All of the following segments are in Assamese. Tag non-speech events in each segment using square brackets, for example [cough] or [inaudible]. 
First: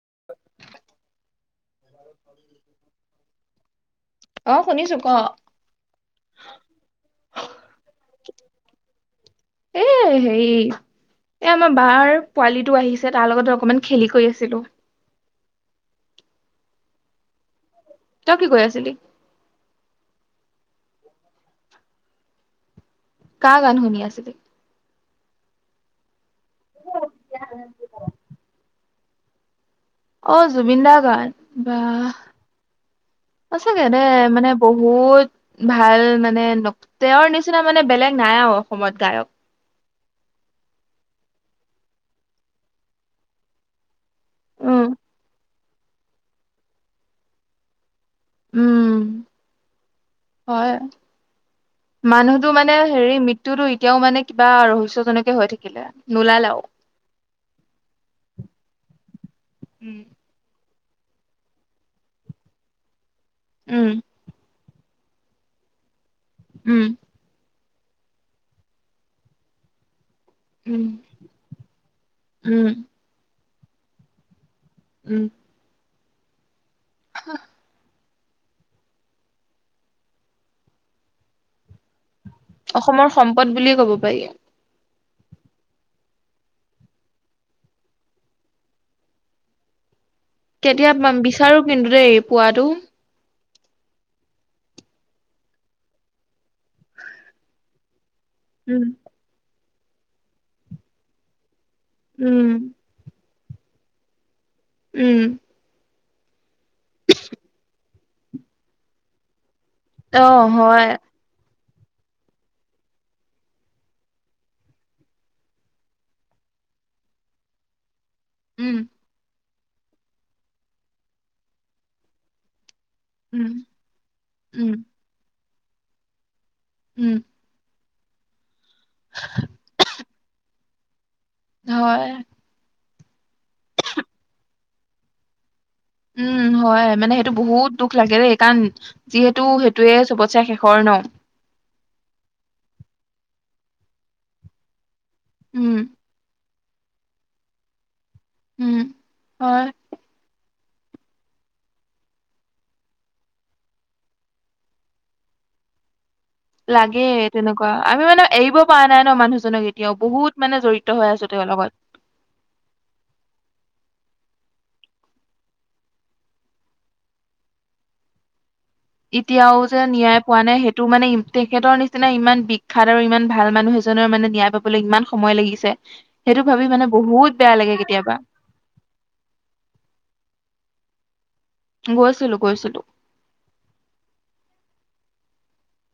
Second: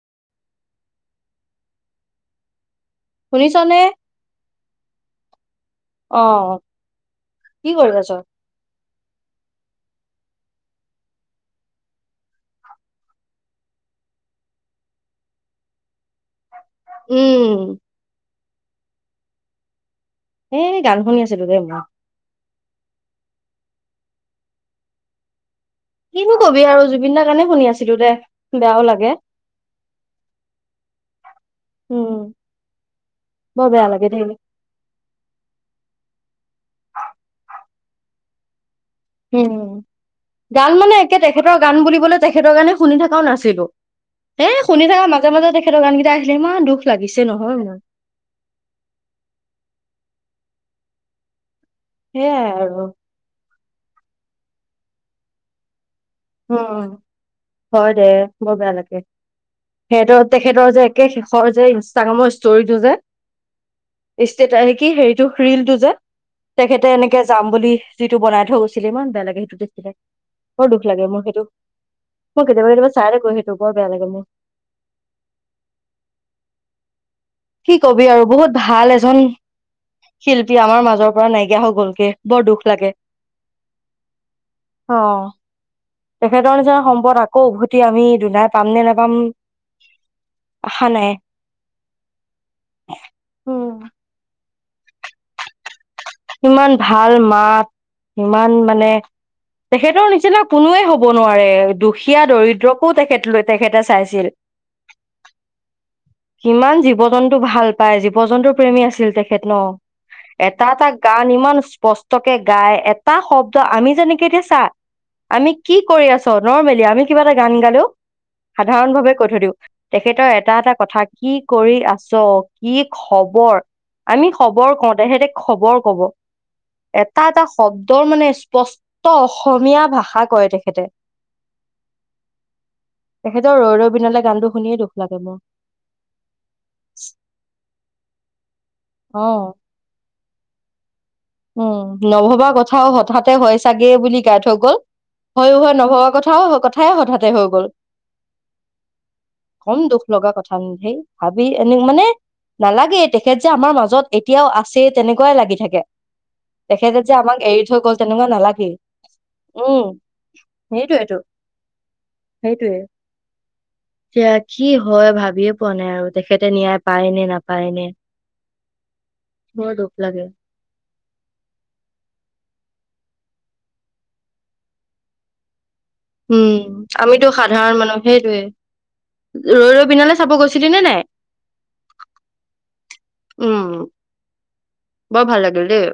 [inaudible] শুনিছ নে অ শুনিছো ক আহ কি কৰি আছ? এ হেৰি এ আমাৰ বাৰ পোৱালিটো আহিছে তাৰ লগতে অকমান খেলি কৰি আছিলো উম, তই কি কৈ আছিলি? এ গান শুনি আছিলো দেই মই। কাৰ গান শুনি আছিলি কিনো কবি আৰু জুবিন দাৰ কাৰণে শুনি আছিলো দে বেয়াও লাগে। অ' জুবিন দাৰ কাৰণ উম, বৰ বাচাগে বেয়া লাগে দেই মানে বহুত ভাল মানে তেওঁৰ নিচিনা মানে বেলেগ নাই অ' উম গান মানে একেতাই। তেখেতৰ গান বুলিবলে তেখেতৰ গানে শুনি থকাও নাছিলো। হে উম শুনি থাকা মাজে- মাজে দেখে তেখেতৰ গানকেইটা আহিলে ইমান দুখ লাগিছে নহয় মোৰ। উম -হয় মানুহতো সেয়াই আৰু মানে হেৰি মৃত্যুটো। এতিয়াও মানে কিবা ৰহস্যজনকে হৈ থাকিলে উ নোলালেও হয় দে। উ, উম সেইটোৰ তেখেতৰ যে সেই শেষৰ যে ইনষ্টাগ্ৰামৰ ষ্টোৰী টো যে। উম ষ্টেতাচ আহে কি হেৰি। এইটো ৰিল টো যে। তেখেতে উম এনেকে যাম বুলি। যিটো বনাই থৈ গৈছিলে ইমান বেয়া লাগে সেইটো দে দিছিলে। উক [unintelligible] উম লাগে মোৰ সেইটো মই উম কেতিয়াবা কেতিয়াবা চাই থাকো সেইটো চবৰ বেয়া লাগে ন, দ উম কি কবি আৰু বহুত ভাল এজন শিল্পী আমাৰ মাজৰ পৰা নাইকিয়া হৈ গ'ল। অসমৰ সম্পদ বুলিয়ে ক'ব পাৰি। অ' তেখেতৰ নিচিনা সম্পদ আকৌ উভতি আমি দুনাই পাম নে নেপাম। কেতিয়া বিচাৰো কিন্তু দেই। পোৱাটো। উম। ইমান ভাল মাত। ইমান উম। মানে। তেখেতৰ নিচিনা কোনোৱে হব নোৱাৰে দুখীয়া উম, দৰিদ্ৰকো তেখেতলৈ তেখেতে চাইছিল উম কিমান জীৱ জন্তু ভাল পাই জীৱ জন্তুৰ প্ৰেমী আছিল তেখেত ন অ এটা এটা হয় গান ইমান স্পষ্টকে গাই এটা শব্দ আমি যেনেকে এতিয়া চা আমি কি কৰি আছ নৰ্মেলি আমি কিবা এটা গান গালো উম, সাধাৰণ ভাৱে কৈ থৈ দিওঁ তেখেতৰ এটা এটা কথা কি কৰি আছ কি উম, খবৰ আমি উম। খবৰ কও‌ তেখেতে খবৰ ক'ব উম, এটা এটা শব্দ তেওঁৰ মানে স্পষ্ট ত অসমীয়া ভাষা কয় দে তেখেতে হয় তেখেতৰ ৰৈ ৰৈ বিনালে গানটো শুনিয়েই দুখ লাগে মোৰ উম হয় মানে সেইটো বহুত দুখ লাগে দেই কাৰণ অ যিহেতু সেইটোয়ে চবতছে শেষৰ ন উম নভবা কথাও হঠাতে হয় চাগে বুলি গাই থৈ গল হয় উম, হয় নভবা কথাও হয় কথা ও হঠাতে হৈ গ'ল উম হয় ই ভাবি এনে মানে নালাগেই তেখেত যে আমাৰ মাজত এতিয়াও আছে তেনেকুৱাই লাগি থাকে তেখেতে লাগে যে আমাক এৰি তেনেকুৱা থৈ গ'ল আমি মানে তেনেকুৱা এৰিব নালাগেই পৰা নাই ন মানুহজনক উম এতিয়াও বহুত মানে জড়িত হৈ সেইটোয়েতো আছো তেওঁৰ লগত সেইটোয়ে এতিয়া কি হয় ভাবিয়ে পোৱা নাই আৰু তেখেতে ন্যায় পায় নে নাপায় নে এতিয়াও বৰ যে দুখ নিয়াই লাগে পোৱা নাই সেই তোৰ মানে তেখেতৰ নিচিনা ইমান বিখ্যাত আৰু ইমান ভাল মানুহ এজনৰ মানে ন্যায় পাবলৈ ইমান সময় লাগিছে সেইটো ভাবি উম মানে আমিতো বহুত বেয়া লাগে সাধাৰণ মানুহ কেতিয়াবা সেইটোয়ে ৰৈ ৰৈ বিনালে চাব গৈছিলি নে নাই গৈছিলো গৈছিলো উম বৰ ভাল লাগিল দেই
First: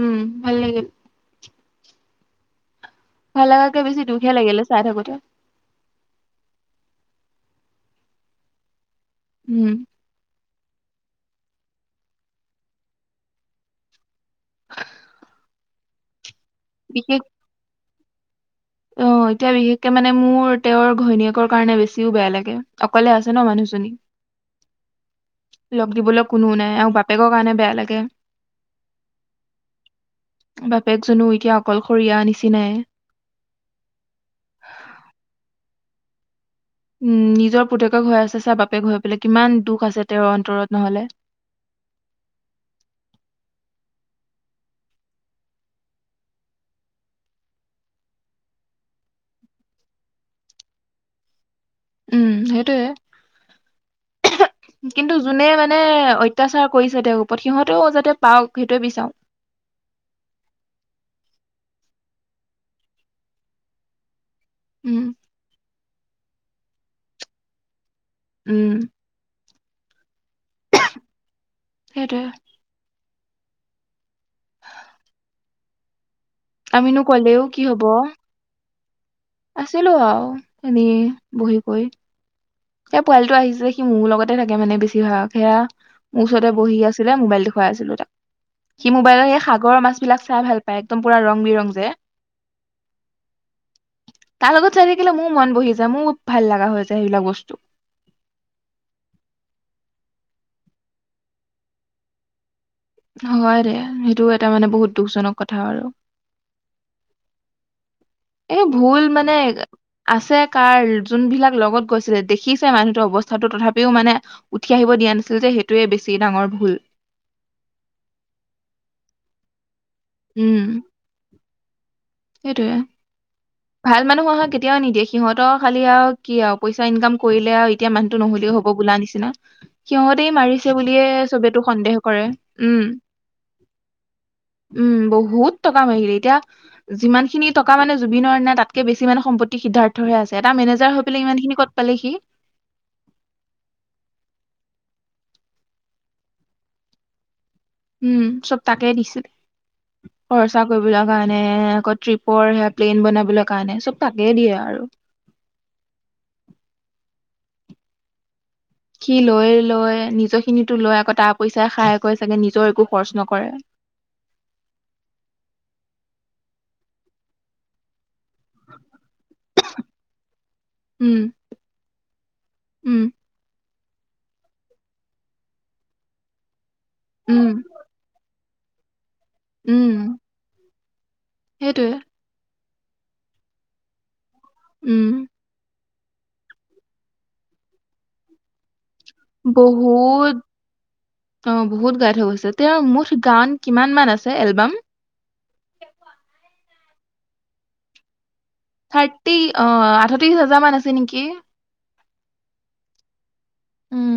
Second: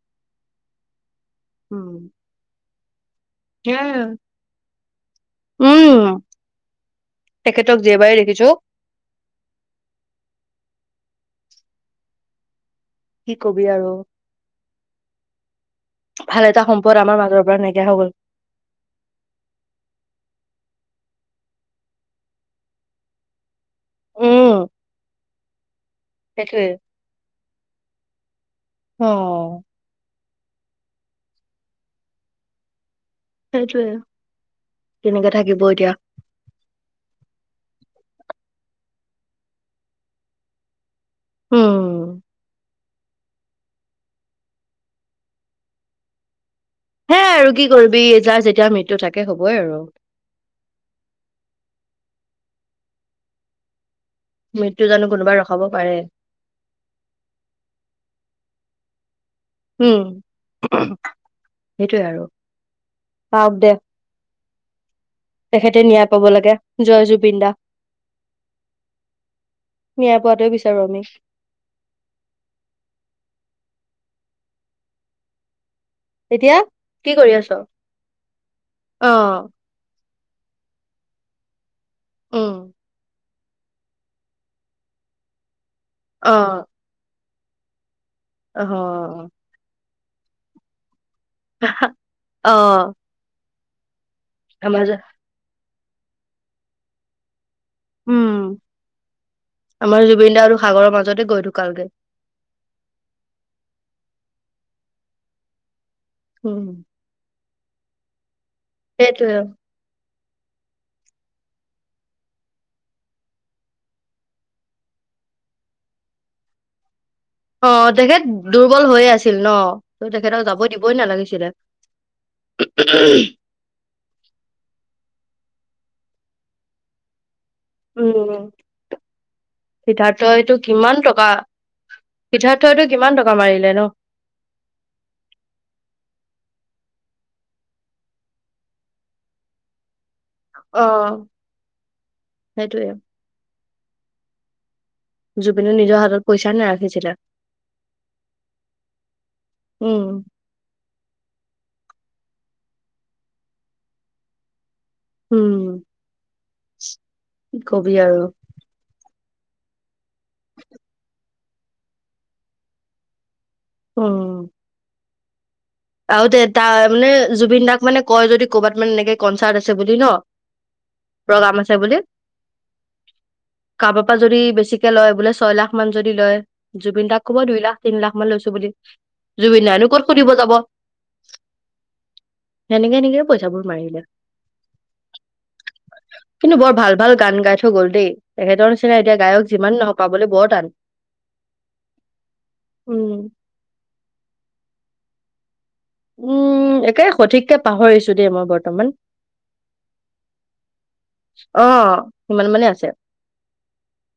উম ভাল লাগিল। উম। ভাল লগাকে বেছি সেয়াই দুখহে লাগিলে চাই থাকোতে। উম তেখেতক যেবাৰে দেখিছোঁ। উম। কি কবি আৰু, [inaudible] ভাল এটা সম্পদ আমাৰ মাজৰ পৰা নাইকিয়া হৈ গ'ল। অঁ এতিয়া বিশেষকে মানে মোৰ তেওঁৰ ঘৈণীয়েকৰ কাৰণে বেছিও বেয়া লাগে অকলে আছে ন মানুহজনী। উম। লগ দিবলৈ কোনো সেইটোৱে। নাই আৰু বাপেকৰ কাৰণে বেয়া লাগে। অ'। বাপেকজনো এতিয়া অকলশৰীয়া নিচিনাই। সেইটোয়েই কেনেকে থাকিব এতিয়া। উম, নিজৰ পুতেকক হেৰাইছে চা, বাপেক হৈ পেলাই কিমান দুখ আছে তেওঁৰ অন্তৰত নহলে। হোম। হে আৰু কি কৰিবি যাৰ যেতিয়া মৃত্যু থাকে হবই আৰু। উম সেইটোৱে। মৃত্যু জানো কিন্তু কোনোবাই যোনে ৰখাব মানে পাৰে অত্যাচাৰ কৰিছে তেওঁৰ ওপৰত সিহঁতেও যাতে পাওক সেইটোয়ে বিচাৰোঁ। উম, সেইটোৱে আৰু পাওক দে। উম। হেতি নিয়ায় পাব লাগে জয় জুবিন দা। উম। ন্যাই। পোৱাটোৱে বিচাৰো আমি। সেইটোয়ে এতিয়া আমিনো কি কৰি কলেও আছ? কি হব। অ', আছিলো আৰু, এনে বহি কৰি। উম, টো আহিছে যে, আহি মোৰ লগতে থাকে মানে বেছি ভাগ সেয়া। মোৰ ওচৰতে অ', বহি আছিলে মোবাইলটো। দেখুৱাই আছিলো তাক। সি মোবাইলৰ অ'। হে সাগৰৰ মাছ। এই বিলাক চাই ভাল পায়। একদম পোৰা ৰং বিৰং যে, অ', তাৰ লগত আমাৰ চাই যে থাকিলে মোৰ মন বহি যায়। মোৰ ভাল লগা হৈছে যায় সেইবিলাক বস্তু। উম, আমাৰ জুবিনদাৰো আৰু সাগৰৰ মাজতে গৈ ধুকালগে। হয় দে সেইটো এটা মানে বহুত দুখজনক কথা আৰু। হোম। এই ভুল মানে। আছে কাৰ যোনবিলাক লগত গৈছিলে দেখিছে মানুহটোৰ অৱস্থাটো তথাপিও মানে উঠি আহিব দিয়া নাছিল যে সেইটোৱে বেছি ডাঙৰ ভুল । অ তেখেত দুৰ্বল হৈয়ে আছিল ন, ত তেখেতক যাবই উম দিবই নালাগিছিলে, সেইটোয়ে [unintelligible] ভাল মানুহক কেতিয়াও নিদিয়ে সিহঁতৰ খালি আৰু কি আৰু পইচা ইনকাম কৰিলে আৰু এতিয়া মানুহটো নহলেও হব বোলা নিচিনা সিহঁতেই সিদ্ধাৰ্থইটো মাৰিছে কিমান বুলিয়ে টকা চবেই তো সন্দেহ কৰে সিদ্ধাৰ্থইটো উম কিমান টকা মাৰিলে ন? উম বহুত টকা মাৰিলে এতিয়া যিমান খিনি টকা মানে জুবিনৰ নাই তাতকে বেছি সম্পত্তি সিদ্ধাৰ্থহে আছে । এটা মেনেজাৰ হৈ অ', পেলাই ইমান খিনি কত পালেহি? সেইটোয়ে জুবিনো নিজৰ হাতত পইচা নাৰাখিছিলে, উম চব তাকে দিছিলে উম, খৰচা কৰিবলৈ কাৰণে আকৌ টিপ পৰ সেয়া প্লেইন বনাবলৈ কাৰণে চব তাকে দিয়ে আৰু উম কবি আৰু কি লয় লয় নি খিনিতো লৈ আকৌ পইচাই খাই কৰে চাগে নিজৰ একো খৰচ নকৰে । উম আৰু তে তাৰ মানে জুবিন দাক মানে কয় যদি ক'বাত মানে এনেকে কনচাৰ্ট আছে, হৈছে বুলি ন উম প্ৰগ্ৰাম আছে বুলি উম কাৰোবাৰ পৰা যদি বেছিকে লয় বোলে ছয় লাখ মান যদি লয় জুবিন দাক ক'ব দুই উম লা তিনি লাখা‌ মান লৈছো । বুলি জুবিন দাই‌নো ক'ত উম সুধিব যাব, সেইটোৱে সেনেকে এনেকে পইচাবোৰ মাৰিলে উম কিন্তু বৰ ভাল ভাল গান গাই থৈ গ'ল দেই তেখেতৰ নিচিনা এতিয়া গায়ক যিমান নহওক পাবলৈ বহুত বৰ টান। অ বহুত গাই থৈ গৈছে তেওঁৰ উম, মুঠ গান কিমান মান আছে এলবাম? উম একে সঠিককে পাহৰিছো দেই মই বৰ্তমান থাৰ্টি অ আঠত্ৰিশ হাজাৰ মান আছে নেকি? অ', সিমান মানে আছে । উম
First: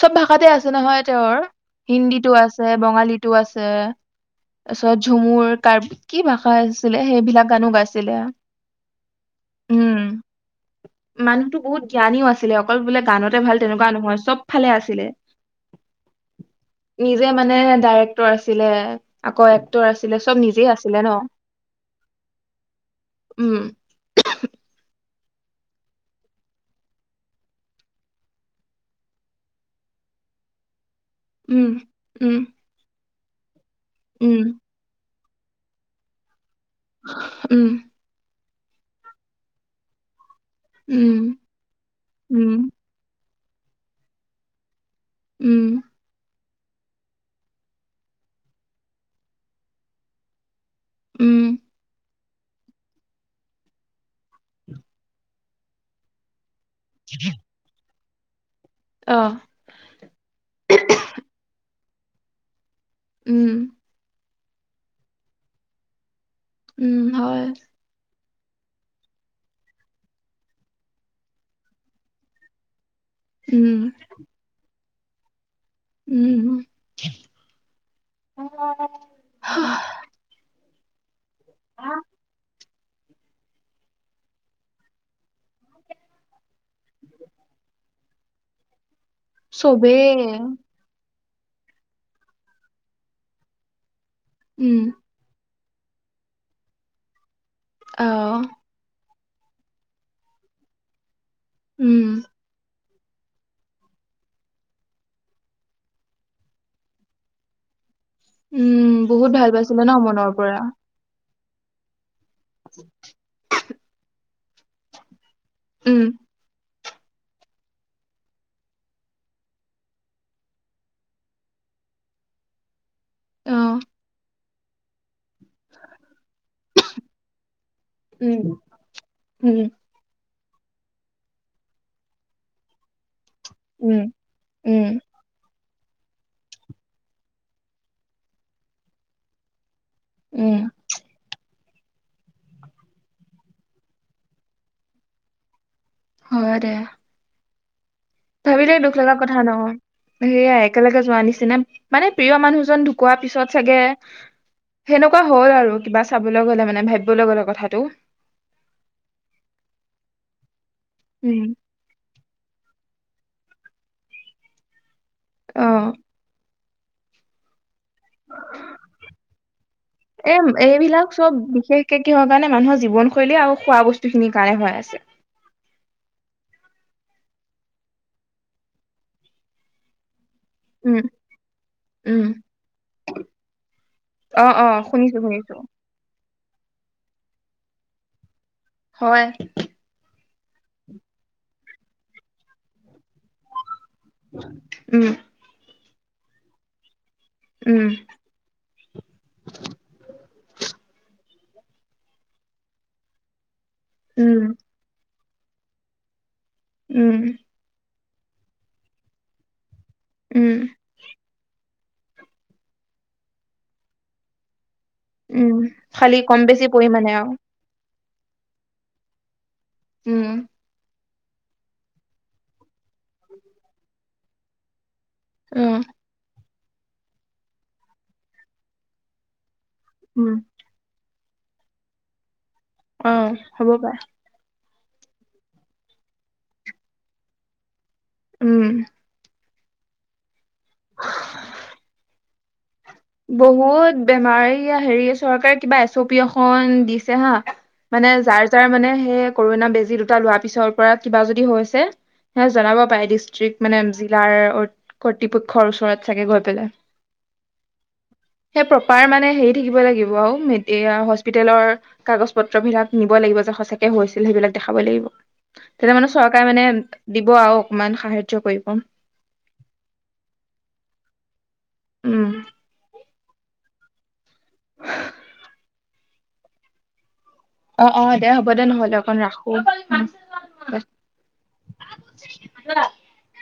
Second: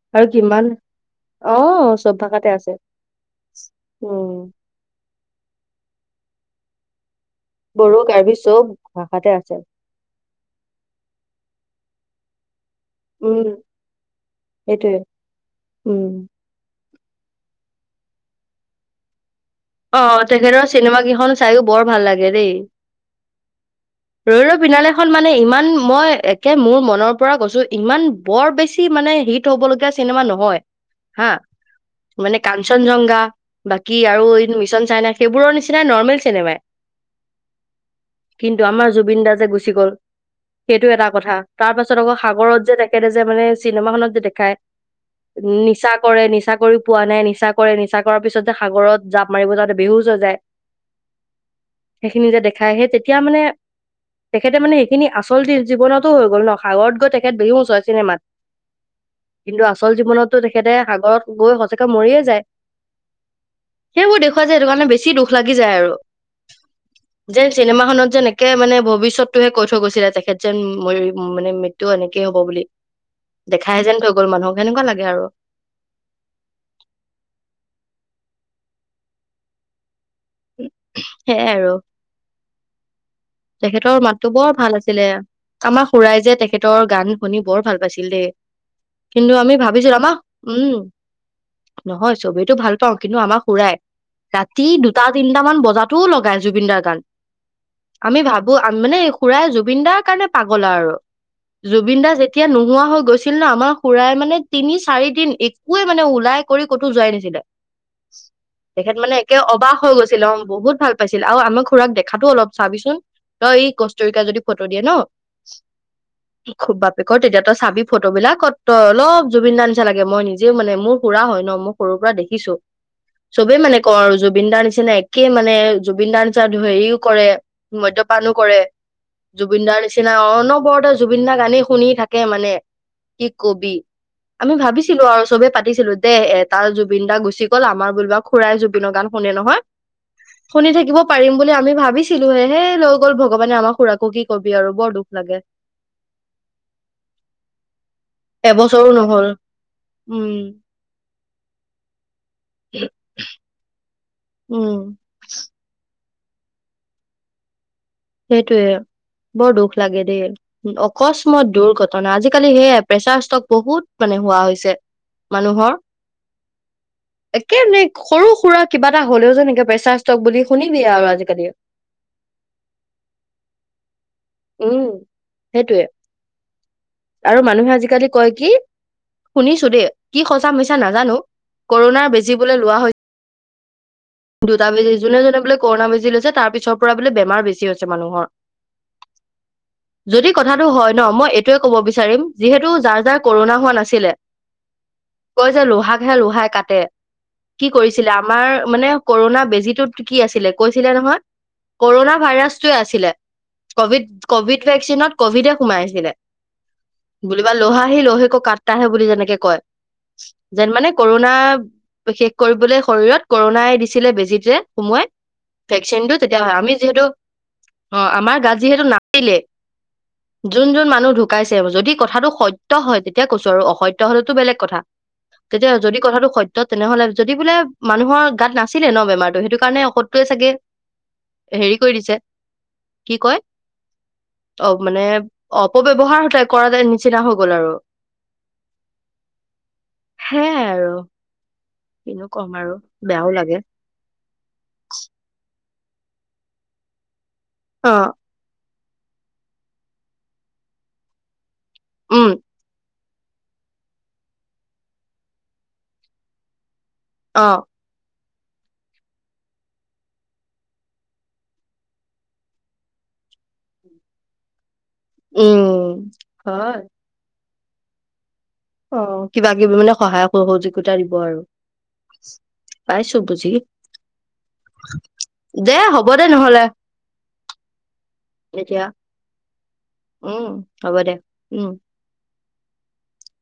চব ভাষাতে আছে নহয় তেওঁৰ অ', চব হিন্দীটো ভাষাতে আছে বঙালীটো আছে উম, তাৰপিছত ঝুমুৰ, কাৰ্বি কি ভাষা আছিলে সেইবিলাক? গানো বড়ো, গাইছিলে কাৰ্বি চব ভাষাতে আছে। উম মানুহটো বহুত জ্ঞানিও আছিলে অকল বোলে গানতে উম, ভাল চফা নহয় চব ফালে সেইটোয়ে আছিলে উম। নিজে মানে ডাইৰেক্টৰ আছিলে আকৌ এক্টৰ অ আছিলে চব তেখেতৰ নিজেই আছিলে চিনেমা ন কেইখন চাইো বৰ ভাল লাগে দেই উম ৰ ৰ বিনালে খন মানে ইমান মই একে মোৰ মনৰ পৰা গৈছো ইমান বৰ বেছি মানে হিট হব লগগীয়া চিনেমা নহয় হা উম উম মানে কাঞ্চনজংঘা বাকী আৰু উম মিচন চাইনানাই সেইবোৰৰ নিচিনা নৰ্মেল চনেমাই উম কিন্তু আমাৰ জুবিন দে গুচি গ'ল সেইটো এটা উম কথা তাৰ পাছত আকৌ উম সাগৰত যে তেখেতে যে মানে চিনেমা খননত যে দেখায় উম নিচা কৰে নিচা কৰি পোৱা নাই নিচা কৰে নিচা কৰাৰ পিছত যে সাগৰত জাঁপ মাৰিব যাওঁতে বিহুজ হৈ যায় উম সেইখিনি যে দেখাই আহে তেতিয়া মানে তেখেতে মানে সেইখিনি আচল জীৱনতো হৈ গ'ল ন সাগৰ গৈ তেখেত বিহুও নচোৱা চিনেমাত আহ কিন্তু আচল জীৱনতো তেখেতে সাগৰত গৈ সঁচাকে এ মৰিয়ে যায় উম সেইবোৰ দেখুুৱা যায় সেইটো কাৰণে বেছি দুখ লাগি যায় আৰু উম হয় যেন চিনেমা খনত যেনে কে মানে ভৱিষ্যতটোহে কৈ থৈ গৈছিলে তেখেত যেন ম মানে মৃত্যু এনেকেই হ'ব বুলি উম দেখাইে যেন থৈ গল মানুহক সেনেকোৱা লাগে আৰু উম [unintelligible] সেয়াই আৰু তেখেতৰ মাতটো বৰ ভাল আছিলে আমাৰ খুৰাই যে তেখেতৰ গান শুনি বৰ ভাল পাইছিল দেই কিন্তু আমি ভাবিছিলো আমাক চবেই উম নহয় চবিতটো ভাল পাওঁ কিন্তু আমাৰ খুড়াই ৰাতি উম দুটা তিনি নাম অলমান বজাতটোও লগাই জুবিনদাৰ গান আমি আহ ভাবো মানে খুড়াই জুবিন দাৰ কাৰণে পাগল আৰু। উম জুবিন দাৰ যেতিয়া নোহোৱা হৈ গল গৈছিল ন আমাৰ খুডাৰাই মানে তিনি চাৰি দিন একোৱে মানে ওলাই কৰি ক'তো যোৱাই নাছিলে উম তেখেত মানে বহুত একে ভাল অবাক পাইছিলে হৈ ন গৈছে । মনৰ শ্বিলঙৰ পৰা বহুত ভাল পাইছিলো আৰু আম খুৰাক দেখে [unintelligible] খাব অলপ চাবিচোন তই এই কষ্টৰিকা যদি [unintelligible] ফটো দিয়ে ন উম খুব ব ক তেতিয়া তো চাবি ফটোবলাক কত তই অলপ জুবিন দাৰ নিচা লাগে মই নিজেও মানে মোৰ খুৰা হয় ন মোৰ সৰুৰ পৰা দেখিছো চবেই আহ মানে ক জুবিন দাৰ নিচিনা একে কি মানে জুবিনদাৰ নিচিনা হেৰিও কৰে মদ্যপানো উম কৰে জুবিন উম দাৰ নিচিনা অকন। বৰতে জুবিন দা গানেই শুনি থাকে মানে। কি কবি উম আমি উম ভাবিছিলো আৰু চবে পাতি। পাতিছিলো দে এ তাৰ জুবিন দা গুচি গ'ল আমাৰ বোলা খুৰাই জুবিনৰ গান শুনে নহয়। উম শুনি থাকিব পাৰিম বুলি আমি। ভাবিছিলো হে হেই লৈ গল ভগৱানে আমাক খুৰাকো কি কবি আৰু বৰ দুখ লাগে। হয় দে। ভাবিলে এবছৰো দুখ লগা নহল কথা ন উম সেয়াই একেলগে যোৱা নিচিনা মানে প্ৰিয় মানুহজন ঢুকোৱাৰ পিছত চাগে। উম সেনেকুৱা হ'ল আৰু কিবা। চাবলৈ গ'লে মানে ভাবিবলৈ গ'লে কথাটো। সেইটোৱে বৰ দুখ লাগে দেই উম অকস্মাত দুৰ্ঘটনা আজিকালি সেয়ে। প্ৰেচাৰ ষ্ট্ৰক বহুত মানে হোৱা হৈছে। অ মানুহৰ। এ কেনে? সৰু সুৰা কিবা এটা হলেও যেনেকে প্ৰেছাৰ ষ্টক এ বুলি শুনিবি এইবিলাক আও চব আজিকালি। বিশেষকে কিহৰ কাৰণে মানুহৰ জীৱনশৈলী আৰু খোৱা বস্তু। সেই খিনি কাৰণে হোৱা উম আছে। সেইটোয়ে আৰু মানুহে আজিকালি কয় কি শুনিছো দেই। কি সঁচা মিছা উম নাজানো কৰোণাৰ উম বেজি বুলে লোৱা হৈ। অ অ দুটা বেজি শুনিছো যোনে যোনে শুনিছো বোলে কৰোণা বেজি লৈছে তাৰ পিছত। ছৰ পৰা বোলে বেমাৰ বেছি হৈছে মানুহৰ। হয়। যদি কথাটো হয় ন মই এইটোৱে ক'ব বিচাৰিম যিহেতু যাৰ যাৰ কৰোণা হোৱা নাছিলে উম কয় যে লোহা লোহাই কাটে কি উম কৰিছিলে আমাৰ মানে পুৰণা বেজীটো ত কি আছিলে কৈছিলে নহয় কৰোণা ভাইৰাছ টোৱে আছিলে কভিড উম কভিড ভেকচিনত কভিডে সোমাইছিলে উম বুলিবা লহা সি লোহেক কাট্টাহে বুলি যেনেকে কয় উম যেন মানে কৰোণা শেষ কৰিবলৈ শৰীৰত কৰোণাই দিছে ছিলে বেজিতে উম, খালি কম বেছি যিহেতু পৰিমাণে আৰু অ, আমাৰ গাত যিহেতটো নাচিলে উম যোন-যোন মানুহ ঢুক কাইছে যদি কথাটো সত্য় হয় তেতিয়া কৈছো আৰু অসত্য হলেতো বেলেগ কথা অ তেতিয়া যদি কথাটো সত্য় ত-তেনেহলে, যদি বোলে মানুহৰ গাত না ছিলে ন বেমাৰটো সেইটো কাৰণে ঔষধটোৱে উম চাগে হেৰি কৰি দিছে কি অ, কয় হ'ব পাৰে অ মানে, অপব্যৱহাৰ কৰা নিচিনা হৈ গ'ল আৰু উম সে আৰু, কিনো কম আৰু বেয়াও লাগে বহুত বেমাৰ এইয়া হেৰি চৰকাৰে কিবা এছ অ' পি এখন দিছে হা অ মানে যাৰ যাৰ মানে সে কৰোনা বেজি দুটা লোৱাৰ পিছৰ পৰা কিবা যদি হৈছে উম হে জনাব পাৰে দিছ মানে জিলাৰ অ-কৰ্তৃপক্ষৰ ওচৰত চাগে গৈ পেলাই। অ। সেই প্ৰপাৰ মানে হেৰি থাকিব লাগিব আৰু মে এইয়া হস্পিতালৰ কাগজ পত্ৰ বিলাক নিব লাগিব যে সচাকে হৈছিল সেইবিলাক দেখা খাবই লাগিব উম তেতিয়া মানে চৰকাৰে মানে হয় দিব আৰু ইমান সাহ্য অ কিবা কিবি মানে সহায় সহযোগিতা দিব আৰু। উম পাই বুজি, দে হ'ব দে নহলে। অ অ দে, হ'ব দে এতিয়া নহলে অকন ৰাখো, উম উম বাই। হ'ব দে উম [unintelligible]